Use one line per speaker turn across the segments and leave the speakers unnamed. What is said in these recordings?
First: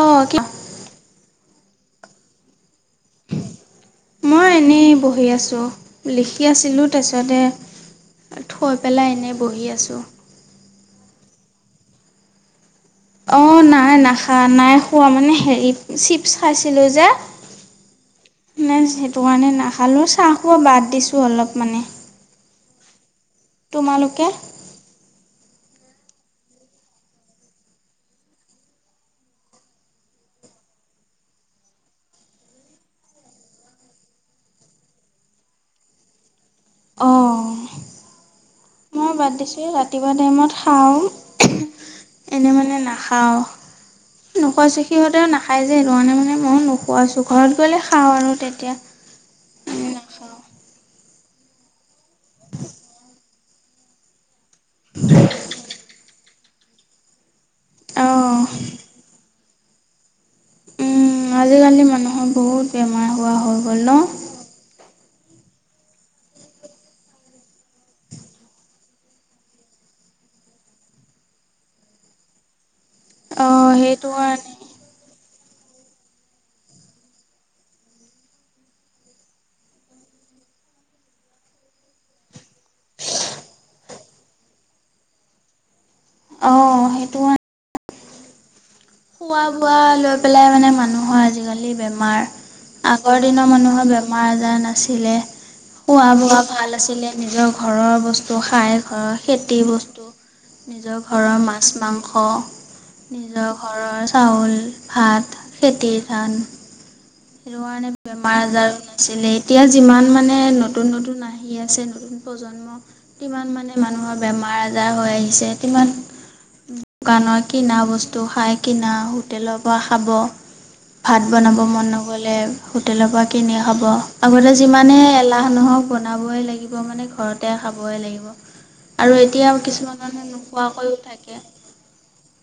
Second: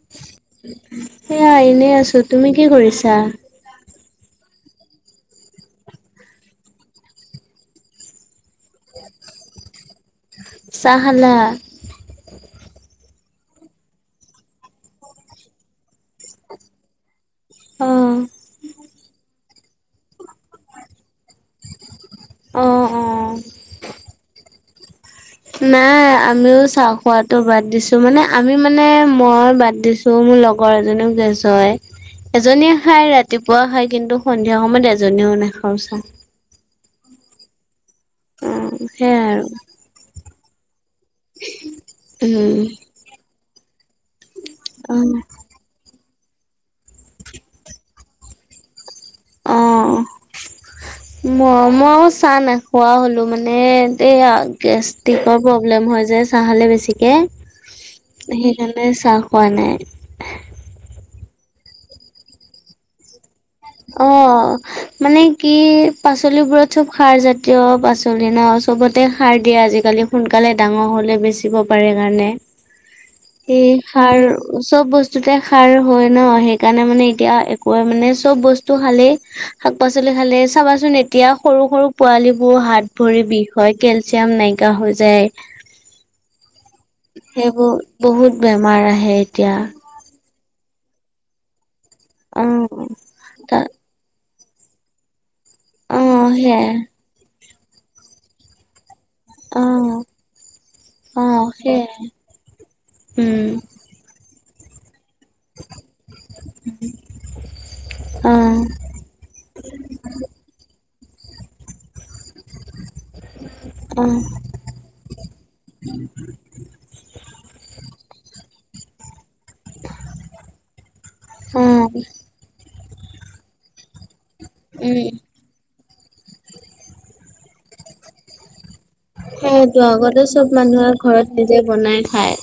আহ ক [inaudible]
এয়া এনে আছো তুমি কি কৰিছা [unintelligible]
মই এনেই বহি আছোঁ লিখি আছিলোঁ তাৰপাছতে থৈ পেলাই এনেই বহি আছোঁ [unintelligible]
চাহ খালা?
অ' নাই নাখা নাই খোৱা মানে হেৰি চিপ খাইছিলো যে
অ
[inaudible] ন সেইটো কাৰণে নাখালো চাহো বাদ দিছো অলপ মানে
অ অ',
[inaudible] তোমালোকে [unintelligible]
নাই আমিও চাহ খোৱাতো বাদ দিছো মানে আমি মানে মই বাদ দিছো। মোৰ লগৰ এজনেও গেছ হয় [inaudible] এজনীয়ে খায় ৰাতিপুৱা খায় কিন্তু সন্ধিয়া সময়ত এজনীও নাখাওঁ চাওঁ [inaudible]
অ'
অ [inaudible]
মই বাদ
আৰু
দিছোঁ ৰাতিপুৱা টাইমত খাওঁ [inaudible] এনে মানে নাখাওঁ [unintelligible] নখৈছ
উম
সিহঁতে নাখাই যে সেইটো কাৰণে মানে [unintelligible] মানে মই নোখোৱাছো ঘৰত গ'লে খাওঁ আৰু তেতিয়া [inaudible]
অহ
নাখাওঁ
[unintelligible] ম মইও চাহ না খোৱা হলো মানে এই গেষ্ট্ৰিকৰ প্ৰব্লেম হৈ যায় চাহ খালে বেছিকে,
অঁ
সেইকাৰণে চাহ পোৱা নাই [unintelligible]
উ আজিকালি মানুহৰ বহুত বেমাৰ [unintelligible] গ'ল
অ
ন
[unintelligible] মানে কি পাচলিবোৰত চব সাৰ জাতীয় পাচলি ন চবতে সাৰ দিয়ে আজিকালি [unintelligible] সোনকালে ডাঙৰ হলে বেচিব পাৰে কাৰণে [unintelligible] এই
অঁ সেইটো
সাৰ
কাৰণে
চব বস্তুতে [unintelligible] সাৰ হয় ন সেইকাৰণে মানে এতিয়া একোৱে মানে চব বস্তু [inaudible] বস্তু খালে শাক পাচলি খালে চাবাচোন এতিয়া সৰু সৰু পোৱালী বোৰ হাত ভৰি বিষ হয় [inaudible] কেলচিয়াম নাইকীয়া হৈ যায় [unintelligible]
অঁ সেইটো কাৰণে
সেইবোৰ বহুত বেয়া
খোৱা বোৱা লৈ পেলাই [inaudible] মানুহৰ আজি বেমাৰ
অ',
আগৰনৰ
তা
মানুৰ বেমাৰ [inaudible] বেমাৰ নাছিলে খোৱা
অ',
বোৱা
সেয়াই
ভাল আছিলে নিজৰ ঘৰৰ বস্তু খাই ঘৰত [inaudible] খেতি
অ',
বস্তু নিজৰ ঘৰৰ
অ',
মাছ
সেয়াই
মাংস
উম,
নিজৰ [inaudible] ঘৰৰ চাউল ভাত খেতি ধান [unintelligible] সেইটো কাৰণে বেমাৰ আজাৰো
অ',
নাছিলে এতিয়া যিমান মানে নত নতুন নতুন আহি আছে নতুন প্ৰজন্ম কিমান মানে মানুহৰ
অ'।
বেমাৰ আজাৰ হৈ আহিছে কিমান দোকানৰ কি না বস্তু খাই কিনা হোটেলৰ পৰা খাব ভাত বনাব
উম,
মন নগ'লে হোটেলৰ পৰা কিনি খাব আগতে যিমানে এলাহ নহওক বনাবই লাগিব মানে ঘৰতে খাবই লাগিব। আৰু এতিয়াও
সেইটো
কিছুমান
আগতে
মানুহে
চব মানুহে
নোখোৱাকৈও
ঘৰত
থাকে।
নিজে বনাই খায়।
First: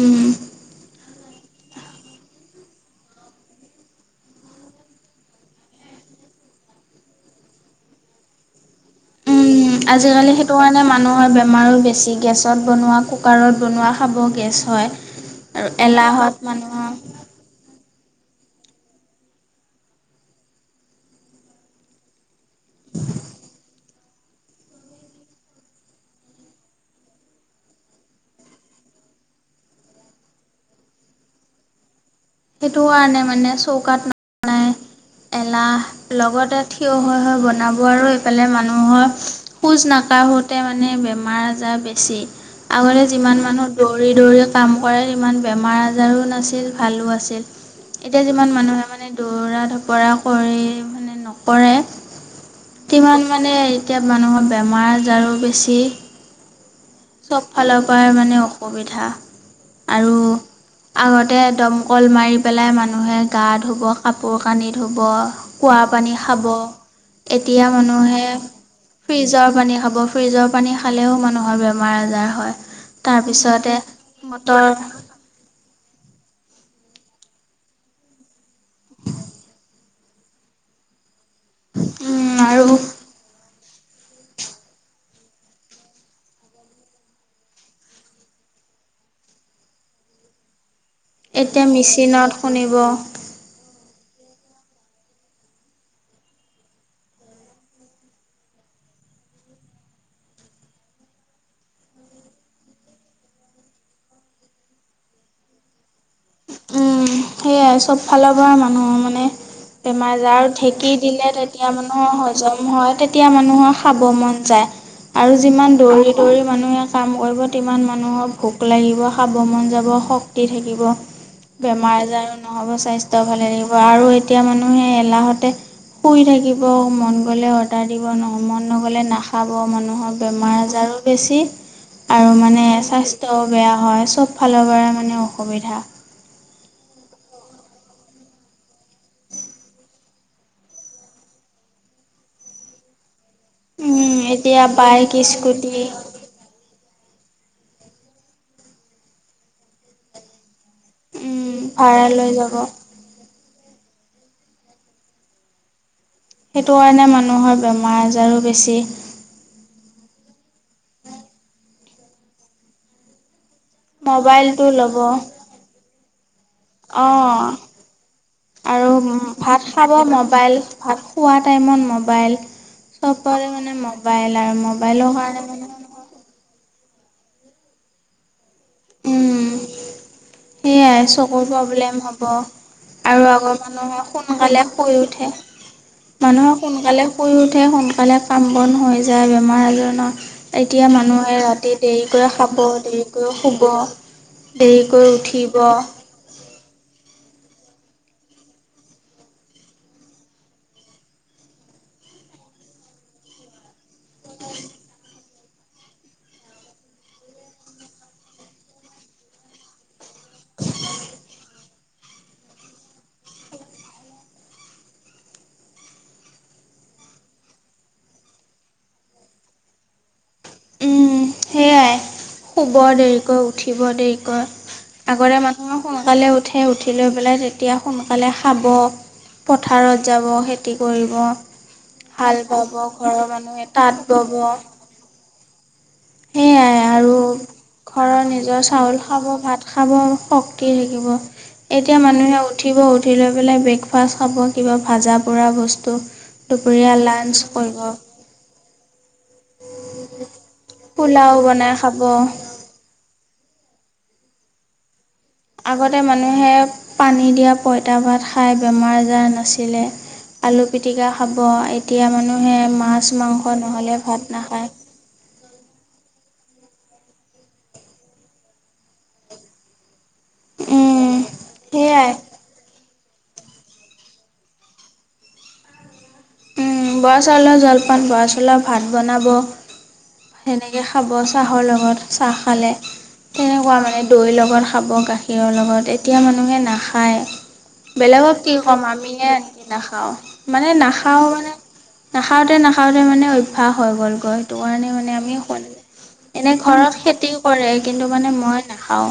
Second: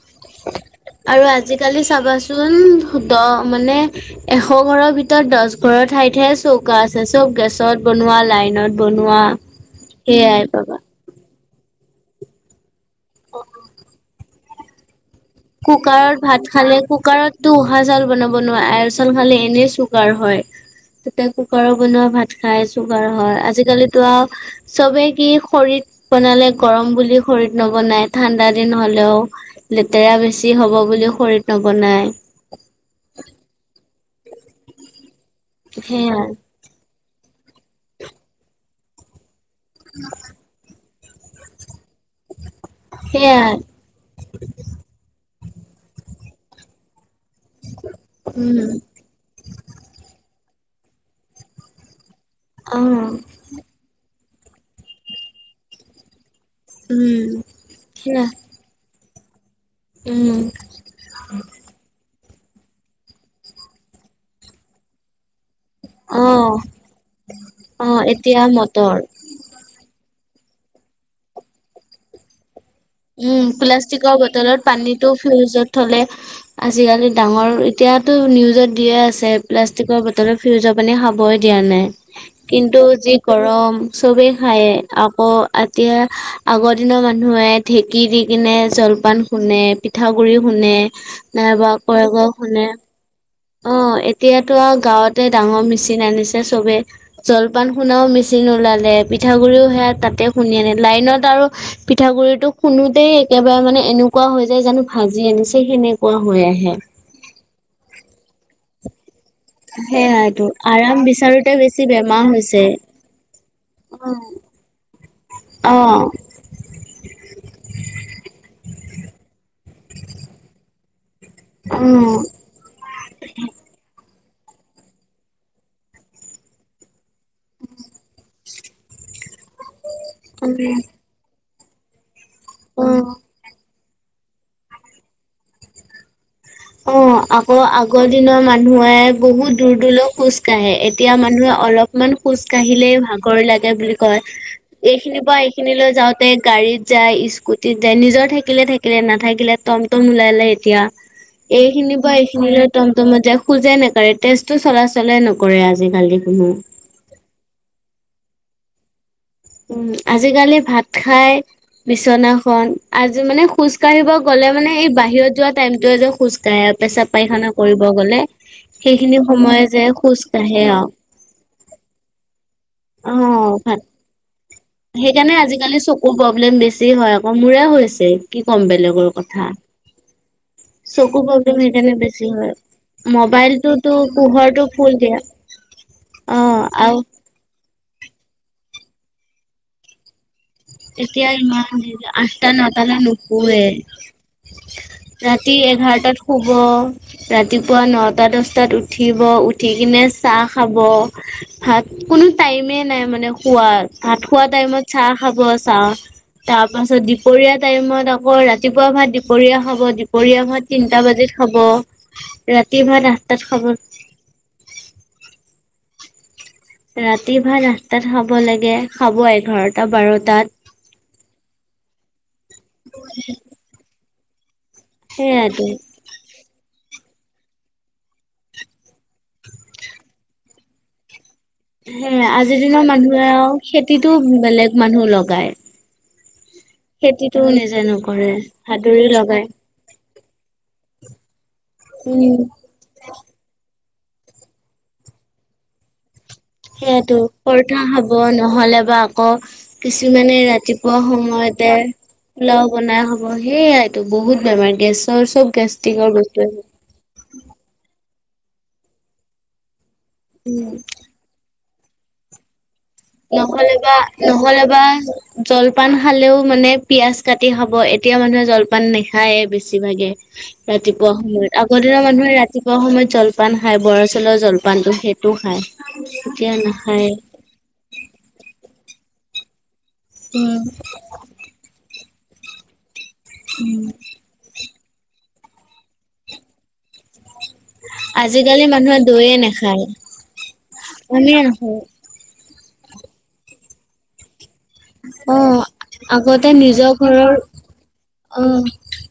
উম।
আৰু আজিকালি চাবাচোন। দহ মানে এশ ঘৰৰ ভিতৰত দহ ঘৰৰ ঠাই ঠায়ে চৌকা আছে চব গেছত বনোৱা লাইনত বনোৱা।
উম আজিকালি
সেইয়াই
সেইটো
পাবা।
কাৰণে মানুহৰ বে আমাৰো বেছি গেছত বনোৱা কুকাৰত বনোৱা খাব গেছ হয় আৰু
কুকাৰত
এলাহত
ভাত খালে
মানুহৰ
কুকাৰতো উহা চাউ বনাব নোৱাৰ আচাল খালে এনে চগাৰ হয়। তাতে কুকাৰৰ বনোৱা ভাত খাই চুগাৰ হয় আজিকালিতো আৰু চবে কি খৰিত বনালে গৰম বুলি খৰিত নবনাই ঠাণ্ডা দিন হলেও তেৰা বেছি হ'ব বুলিও খৰিত নবনায়
সেইটো কাৰণে মানে চৌকাত ন এলাহ
সেয়াই
লগতে থিয় হৈ হৈ বনাব আৰু এইফালে মানুহৰ খোজ নাকাঢ়োঁতে মানে বেমাৰ আজাৰ বেছি আগতে যিমান
সেয়াই
মানুহ দৌৰি - দৌৰি কাম কৰে সিমান বেমাৰ আজাৰো নাছিল ভালো আছিল। এতিয়া যিমান
উম
মানুহে মানে দৌৰা কৰে নকৰে
অ
কিমান মানে এতিয়া মানুহৰ বেমাৰ আজাৰো বেছি।
উম
চব ফালৰ পৰাই
সেয়া
মানে অসুবিধা। আৰু
উম
আগতে দমকল মাৰি পেলাই মানুহে গা ধুব কাপোৰ কানি ধুব। কুৱা পানী
অ
খাব এতিয়া
অ
মানুহে
এতিয়া মটৰ
ফ্ৰিজৰ পানী খাব ফ্ৰিজৰ পানী খালেও মানুহৰ বেমাৰ আজাৰ হয়।
উম
তাৰপিছতে
প্লাষ্টিকৰ বটলত
মটৰ
পানীটো ফ্ৰিজত থলে আজিকালি ডাঙৰ এতিয়াতো নিউজত দিয়ে আছে প্লাষ্টিকৰ বটল ফিৰিজৰ পানী খাব হবই দিয়া নাই
আৰু
কিন্তু যি গৰম চবেই খায় আকৌ এতিয়া আগৰ দিনৰ মানুহে ঢেঁকী দি কিনে জলপান খুন্দে পিঠাগুড়ি খুন্দে
এতিয়া
নাইবা ক ক
মেচিনত
শুনে
খুন্দিব
অ এতিয়াতো আৰু গাঁৱতে ডাঙৰ মেচিন আনিছে চবেই জলপান খুন্দা মেচিন ওলালে। পিঠাগুৰিও সেয়া তাতে শুনি আনে লাইনত আৰু পিঠাগুৰি টোক খুন্দোতে একেবাৰে মানে এনেকুৱা হৈ যায় জানো ভাজি আনিছে সেনে সেনেকুৱা হৈ
উম সেয়াই
আহে।
চব ফালৰ পৰা মানুহৰ মানে বেমাৰ
সেয়াইটো
আজাৰ ঢেকী
আৰাম
দিলে
বিচাৰোতে
তেতিয়া
বেছি
মানুহৰ
বেমাৰ হৈছে
হজম হয় তেতিয়া মানুহৰ খাব মন আৰু
অ
যিমান দৌৰি দৌৰি মানুহে কাম কৰিব তিমান মানুহৰ ভোক লাগিব খাৱ মন যাব শক্তি থাকিব। বেমাৰ
উম
আজাৰো নহ'ব স্বাস্থ্য ভালে থাকিব আৰু এতিয়া মানুহে এলাহতে শুই থাকিব মন গলে অৰ্ডাৰ দিব ন মন নগলে নাখাব মন নহ'লে বেমাৰ আজাৰো বেছি আৰু মানে
উম
স্বাস্থ্যও বেয়া হয় চব ফালৰ পৰা মানে অসুবিধা
অ আকৌ আগৰ দিনৰ মানুহে বহুত দূৰ দূৰলৈ খোজ কাঢ়ে এতিয়া মানুহে অলপমান খোজ কাঢ়িলেই ভাগ ৰ লাগে বুলি
উম,
কয়,
এতিয়া বাইক,
এইখিনি পৰা
স্কুটি
এইখিনিলৈ যাওঁতে গাড়ীত যায় স্কু স্কুটিত যাই নিজৰ থাকিলে থাকিলে নাথাকিলে টমটম ওলালে এতিয়া।
উম,
এইখিনি
ভাড়া
পা এইখিনি
যাব।
লৈ টমটমত যায় খোজে নাকাৰে তেজটো চলা চলেই নকৰে আজিকালি। কোনো
সেইটো কাৰণে মানুহৰ বেমাৰ-আজাৰো বেছি।
উম আজিকালি ভাত খাই বিচনাখন আজি মানে খোজ কাঢ়িব গ'লে
মোবাইলটো
মানে এই
ল'ব
বাহিৰত যোৱা টাইমতোৱে যে খোজ কাঢ়ে পেছাব পায়খানা
অ',
কৰিব গ'লে
আৰু
সেইখিনি সময়ে
ভাত
যে
খাব
খোজ
মোবাইল
কাঢ়ে আৰু
ভাত খোৱা টাইমত মোবাইল।
অ'
চবৰে মানে
ভাত
মোবাইল আৰু মোবাইলৰ
সেইকাৰণে
কাৰণে মানে
আজিকালি চকুৰ প্ৰব্লেম বেছি। হেয়ে হয় আকৌ মোৰে হৈছিল কি ক'ম বেলেগৰ
উম,
কথা
সেয়াই
চকু
চকুৰ
সেইকাৰণে
প্ৰব্লেম হ'ব
বেছি হয়।
আৰু আগৰ
মোবাইলটোতো
মানুহ সোনকালে
পোহৰটো ফুল
শুই
দিয়া
উঠে মানুহে
অ' আৰু
সোনকালে শুই উঠে সোনকালে কাম বন হৈ যায় বেমাৰ আজাৰ নহয়। এতিয়া মানুহে ৰাতি দেৰিকে
আঠটা
খাব,
নটালৈ
দেৰিকৈ শুব,
নুশুৱে।
দেৰিকৈ উঠি
ৰাতি এঘাৰ টাত শু য় ৰাতিপুৱা নটা দহটাত উঠিব উঠি কিনে চাহ খাব ভাত, কোনো টাইমে নাই মানে খোৱাৰ। ভাত খোৱা টাইমত চাহ খাব! চাহ তাৰপাছত দিপৰীয়া টাইমত আকৌ ৰাতিপুৱা ভাত, দিপৰীয়া খাব! দুপৰীয়া ভাত তিনটা বাজিত হব ৰাতি ভাত আঠ টাত খাব ৰাতি ভাত আঠটাত খাব লাগে, খাব এঘাৰটা-বাৰটাত।
উম সেয়াই শুব দেৰিকৈ উঠিব দেৰিকৈ আগতে
সেইয়াতো
মানুহ সোনকালে উঠে, উঠি খেতি লৈ পেলাই তেতিয়া সোনকালে খাব পথাৰত যাব খেতি কৰিব
সেয়া
হাল
আজিৰ
বাব,
দিনৰ
ঘৰৰ
আৰু
মানুহে তাঁত
খেতিতো
ব'ব।
বেলেগ মানুহ লগায়
সেয়াই আৰু
খেতিটো নিজে
ঘৰৰ
নকৰে
নিজৰ চাউল
হাতুৰি
খাব
লগাই
ভাত খাব শক্তি থাকিব, এতিয়া মানুহে
উম
উঠিব! উঠি লৈ পেলাই বেগ ফাষ্ট খাব কিবা ভাজা পোৰা বস্তু। দুপৰীয়া
সেইয়াইটো
লাঞ্চ কৰিব
পৰঠা খাব নহ'লে বা আকৌ কিছুমানে ৰাতি ৰাতিপুৱা
পোলাও
সময়তে
বনাই খাব
পোলাও বনাই খাব সেইয়াইটো বহুত বেমাৰ, গেছ
আগতে মানুহে পানী দিয়া পঁইতা ভাত খাই, বেমাৰ-আজাৰ নাছিলে। আলু পিতিকা খাব, এতিয়া মানুহে মাছ মাংস
নহলে বা
ভাত
নহ'লে
নাখায়
বা জলপান খালেও মানে পিয়াজ কাটি খাব এতিয়া মানুহে জলপান নাখায় বেছিভাগে ৰাতিপুৱা
উম,
সময়ত, আগৰ দিনৰ
সেয়াই
মানুহে ৰাতিপুৱা সময়ত জলপান খায় বৰা চাউলৰ জলপানটো সেইটো খায়, এতিয়া নাখায়।
অকণ বৰা চাউলৰ ভাত বনাব
উম,
সেনেকে খাব চাহৰ লগত চাহ খালে, তেনেকুৱা মানে দৈৰ লগত খাব গাখীৰৰ লগত, এতিয়া মানুহে নাখায়। বেলেগক কি
আজিকালি
ক'ম
মানুহে
আমিয়ে নাখাও মানে নাখ
আমিয়েই নাখাওঁ।
নাখাওঁতে-নাখাওঁতে মানে অভ্যাস হৈ গ'লগৈ! সেইটো কাৰণে মানে আমি
অ'
[unintelligible]
আগতে
এনে
নিজৰ
ঘৰত
ঘৰৰ
খেতিও কৰে, কিন্তু মানে মই
অ'
নাখাওঁ।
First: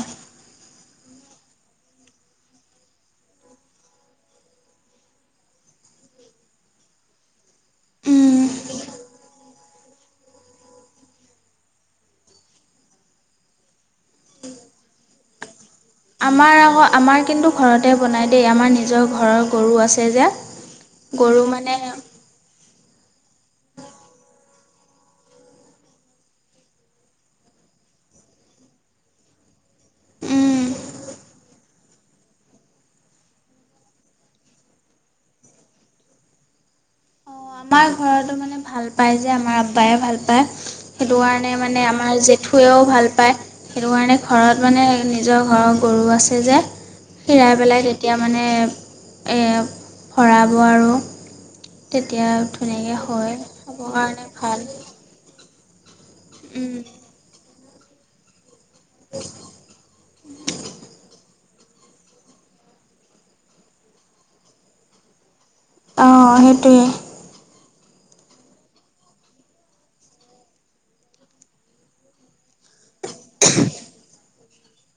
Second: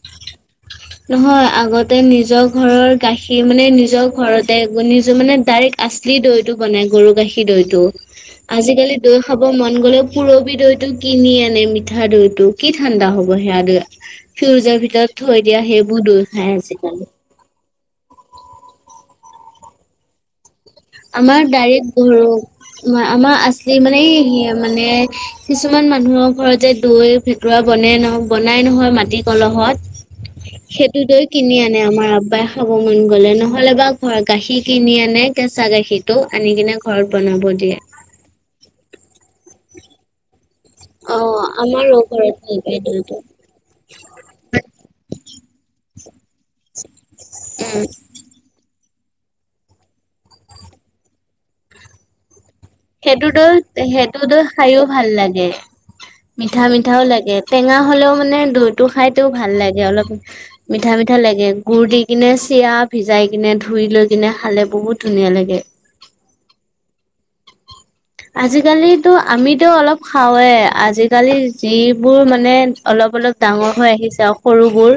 নহয়, আগতে নিজৰ ঘৰৰ গাখীৰ মানে নিজৰ ঘৰতে [unintelligible] মানে ডাইৰেক্ট আছে। আছলী দৈটো বনাই, গৰু গাখীৰ দৈটো।
উম,
আজিকালি দৈ খাব মন গ'লেও পুৰবি দৈটো কিনি আনে, মিঠা দৈটো কি ঠাণ্ডা হ'ব? সেয়া দৈ ফিউজৰ ভিতৰত থৈ দিয়া সেইবো
আমাৰ আকৌ, আমাৰ কিন্তু ঘৰতে বনায় দেই আমাৰ নিজৰ ঘৰৰ গৰু আছে যে।
আমাৰ
গৰু মানে
ডাৰিত গৰু আমাৰ আছিল মানে, এই মানে কিছুমান মানুহৰ ঘৰতে যে দৈ ভেকুৱা বনে ন বনাই নহয় মাটি কলহত
উম,
সেইটো দৈ কিনি আনি মানে আমাৰ আব্বাই খাব মন গ'লে নহলে বা ঘৰ গাখীৰ কিনি আনে। পঁচা গাখীৰ টো আনি কিনে ঘৰত বনাব দিয়ে।
আমাৰ ঘৰতো মানে ভাল পায় যে আমাৰ আব্বায়ে ভাল পায়। সেইটো
অ',
কাৰণে মানে
আমাৰো
আমাৰ
ঘৰত নিদিয়ে
জেঠুৱেও ভাল
দৈটো।
পায় সেইটো কাৰণে ঘৰত মানে নিজৰ ঘৰৰ গৰু আছে যে হেৰাই
উম,
পেলাই তেতিয়া মানে ভৰাব আৰু তেতিয়া ধুনীয়াকৈ
সেইটো
হয়
দৈ
খাবৰ
সেইটো
কাৰণে
দৈ
ভাল
খাইও ভাল লাগে মিঠা
উম।
মিঠাও লাগে টেঙা হ'লেও মানে দৈতটো খাইতেও ভাল লাগে অলপ মিঠা মিঠা লাগে গুৰ দি কিনে চিৰা ভিজাই কিনে ধুই লৈ কিনে খালে বহুত ধুনীয়া লাগে।
অ সেইটোৱে।
আজিকালিটো আমিতোও অলপ খাওৱে আজিকালি যিবোৰ মানে অলপ অলপ ডাঙৰ হৈ আহিছে আৰু সৰুবোৰ।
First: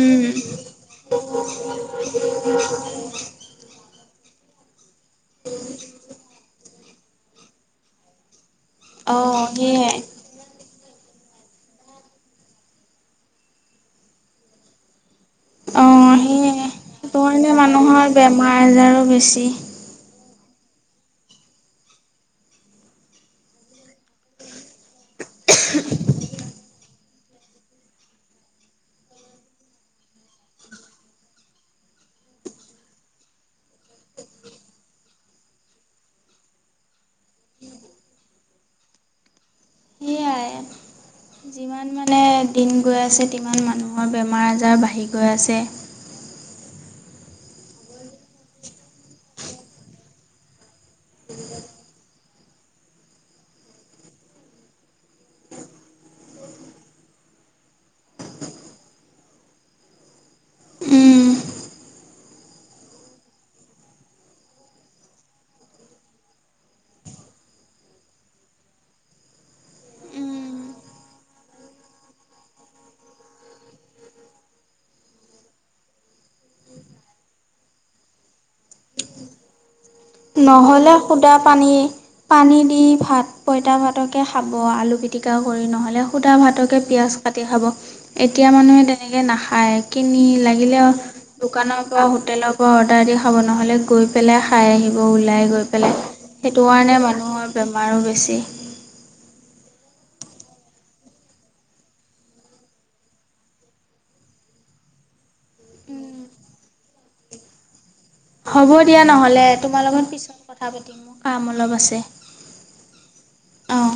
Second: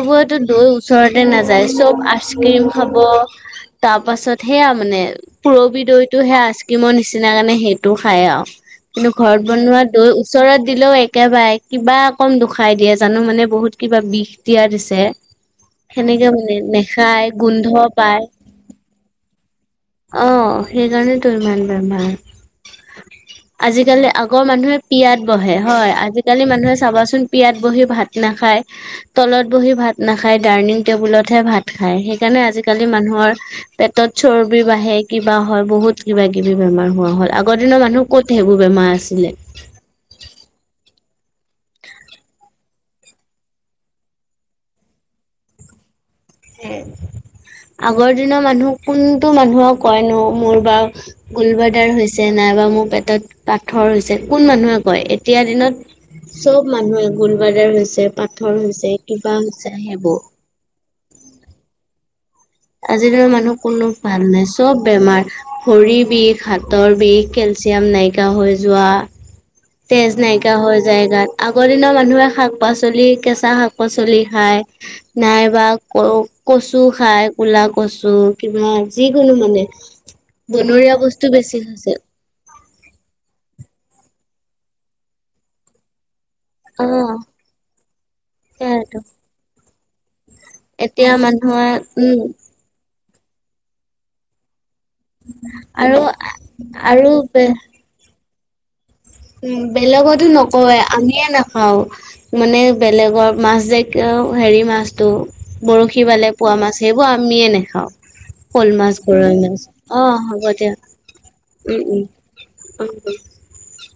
উম,
দৈ ওচৰতে নাযায় চব আইচক্ৰীম খাব তাৰ পাছত সেয়া মানে পুৰবি দৈতটো সে আইচ ক্ৰীমৰ নিচিনা কাৰণে সেইটো খায় আৰু কিন্তু
অ'
ঘৰত বনোৱা
সেয়াই।
দৈ ওচৰত দিলেও এক একেবাৰে কিবা অকম দুখাই দিয়ে জানো মানে বহুত কিবা বিষ দিয়া দিছে।
অ'
সেনেকে
সেয়াই
মানে
সেইটো
নেখায়
কাৰণে
গোন্ধ
মানুহৰ
পায়
বেমাৰ আজাৰো বেছি।
অ সেইকাৰণেতো ইমান বেমাৰ আজিকালি আগৰ মানুহে পিয়াত বহে হয় আজিকালি মানুহে চাবাচোন পিয়াত বহি ভাত নাখায় তলত বহি ভাত নাখায় ডাইনিং টেবুলতহে ভাত খায় সেইকাৰণে নে আজিকালি মানুহৰ পেটত চৰ্বি বাঢ়ে কিবা হয় বহুত কিবা কিবি বেমাৰ োৱা হ'ল আগৰ দিনৰ মানুহ ক'ত সেইবোৰ বেমাৰ আছিলে
সেইয়াই। যিমান মানে দিন গৈ আছে তিমান মানুহৰ বেমাৰ আজাৰ বাঢ়ি গৈ আছে
হ আগৰ দিনৰ মানুহ কোনটো মানুহক কয়নো মোৰ বা গুলব্লাডাৰ হৈছে নাইবা মোৰ পেটত পাথৰ হৈছে কোন মানুহে কয় এতিয়া দিনত চব মানুহে গোলবাদাৰ হৈছে পাথৰ হৈছে কিবা হৈছে সেইবোৰ
উম,
আজি মানুহ কোনো ভাল নাই চব বেমাৰ ভৰিৰ বিষ হাতৰ বিষ কেল কেলছিয়াম নাইকিয়া হৈ যোৱা তেজ নাইকিয়া হৈ যায় গাত আগৰ দিনৰ মানুহে শাক পাচলি কেঁচা শাক পাচলি খায়। নাইবা ক কচু খায় কোলা কচু কিবা যিকোনো মানে
নহ'লে
বনৰীয়া বস্তু
সুদা
বেছি
পানী
খাইছে
পানী দি ভাত পঁইতা ভাতকে খাব আলু পিটিকা কৰি নহ'লে শুদা ভাতকে
অ
পিঁয়াজ কাটি খাব এতিয়া মানুহে
সেইয়াইতো
তেনেকৈ নাখায় কিনি- লাগিলে
এতিয়া মানুহে
দোকানৰ পৰা
উম
হোটেলৰ পৰা অৰ্ডাৰ দি খাব নহলে গৈ পেলাই খাই আহিব ওলাই গৈ পেলাই
আৰু
সেইটো কাৰণে
আৰু
মানুহৰ বেমাৰো বেছি
উ বেলেগতো নকৱে আমিয়ে নাখাও মানে বেলেগৰ মাছ জক। হেৰি মাছতটো বৰশী বালে পোৱা মাছ সেইবোৰ আমিয়ে নাখাওঁ।
হ'ব
শ'ল মাছ
দিয়া
গৰৈ
নহ'লে
মাছ
তোমাৰ
অ
লগত পিছত
হ'ব
কথা
দিয়া
পাতিম মোৰ কাম অলপ
উম
আছে
উম। অটো
অঁ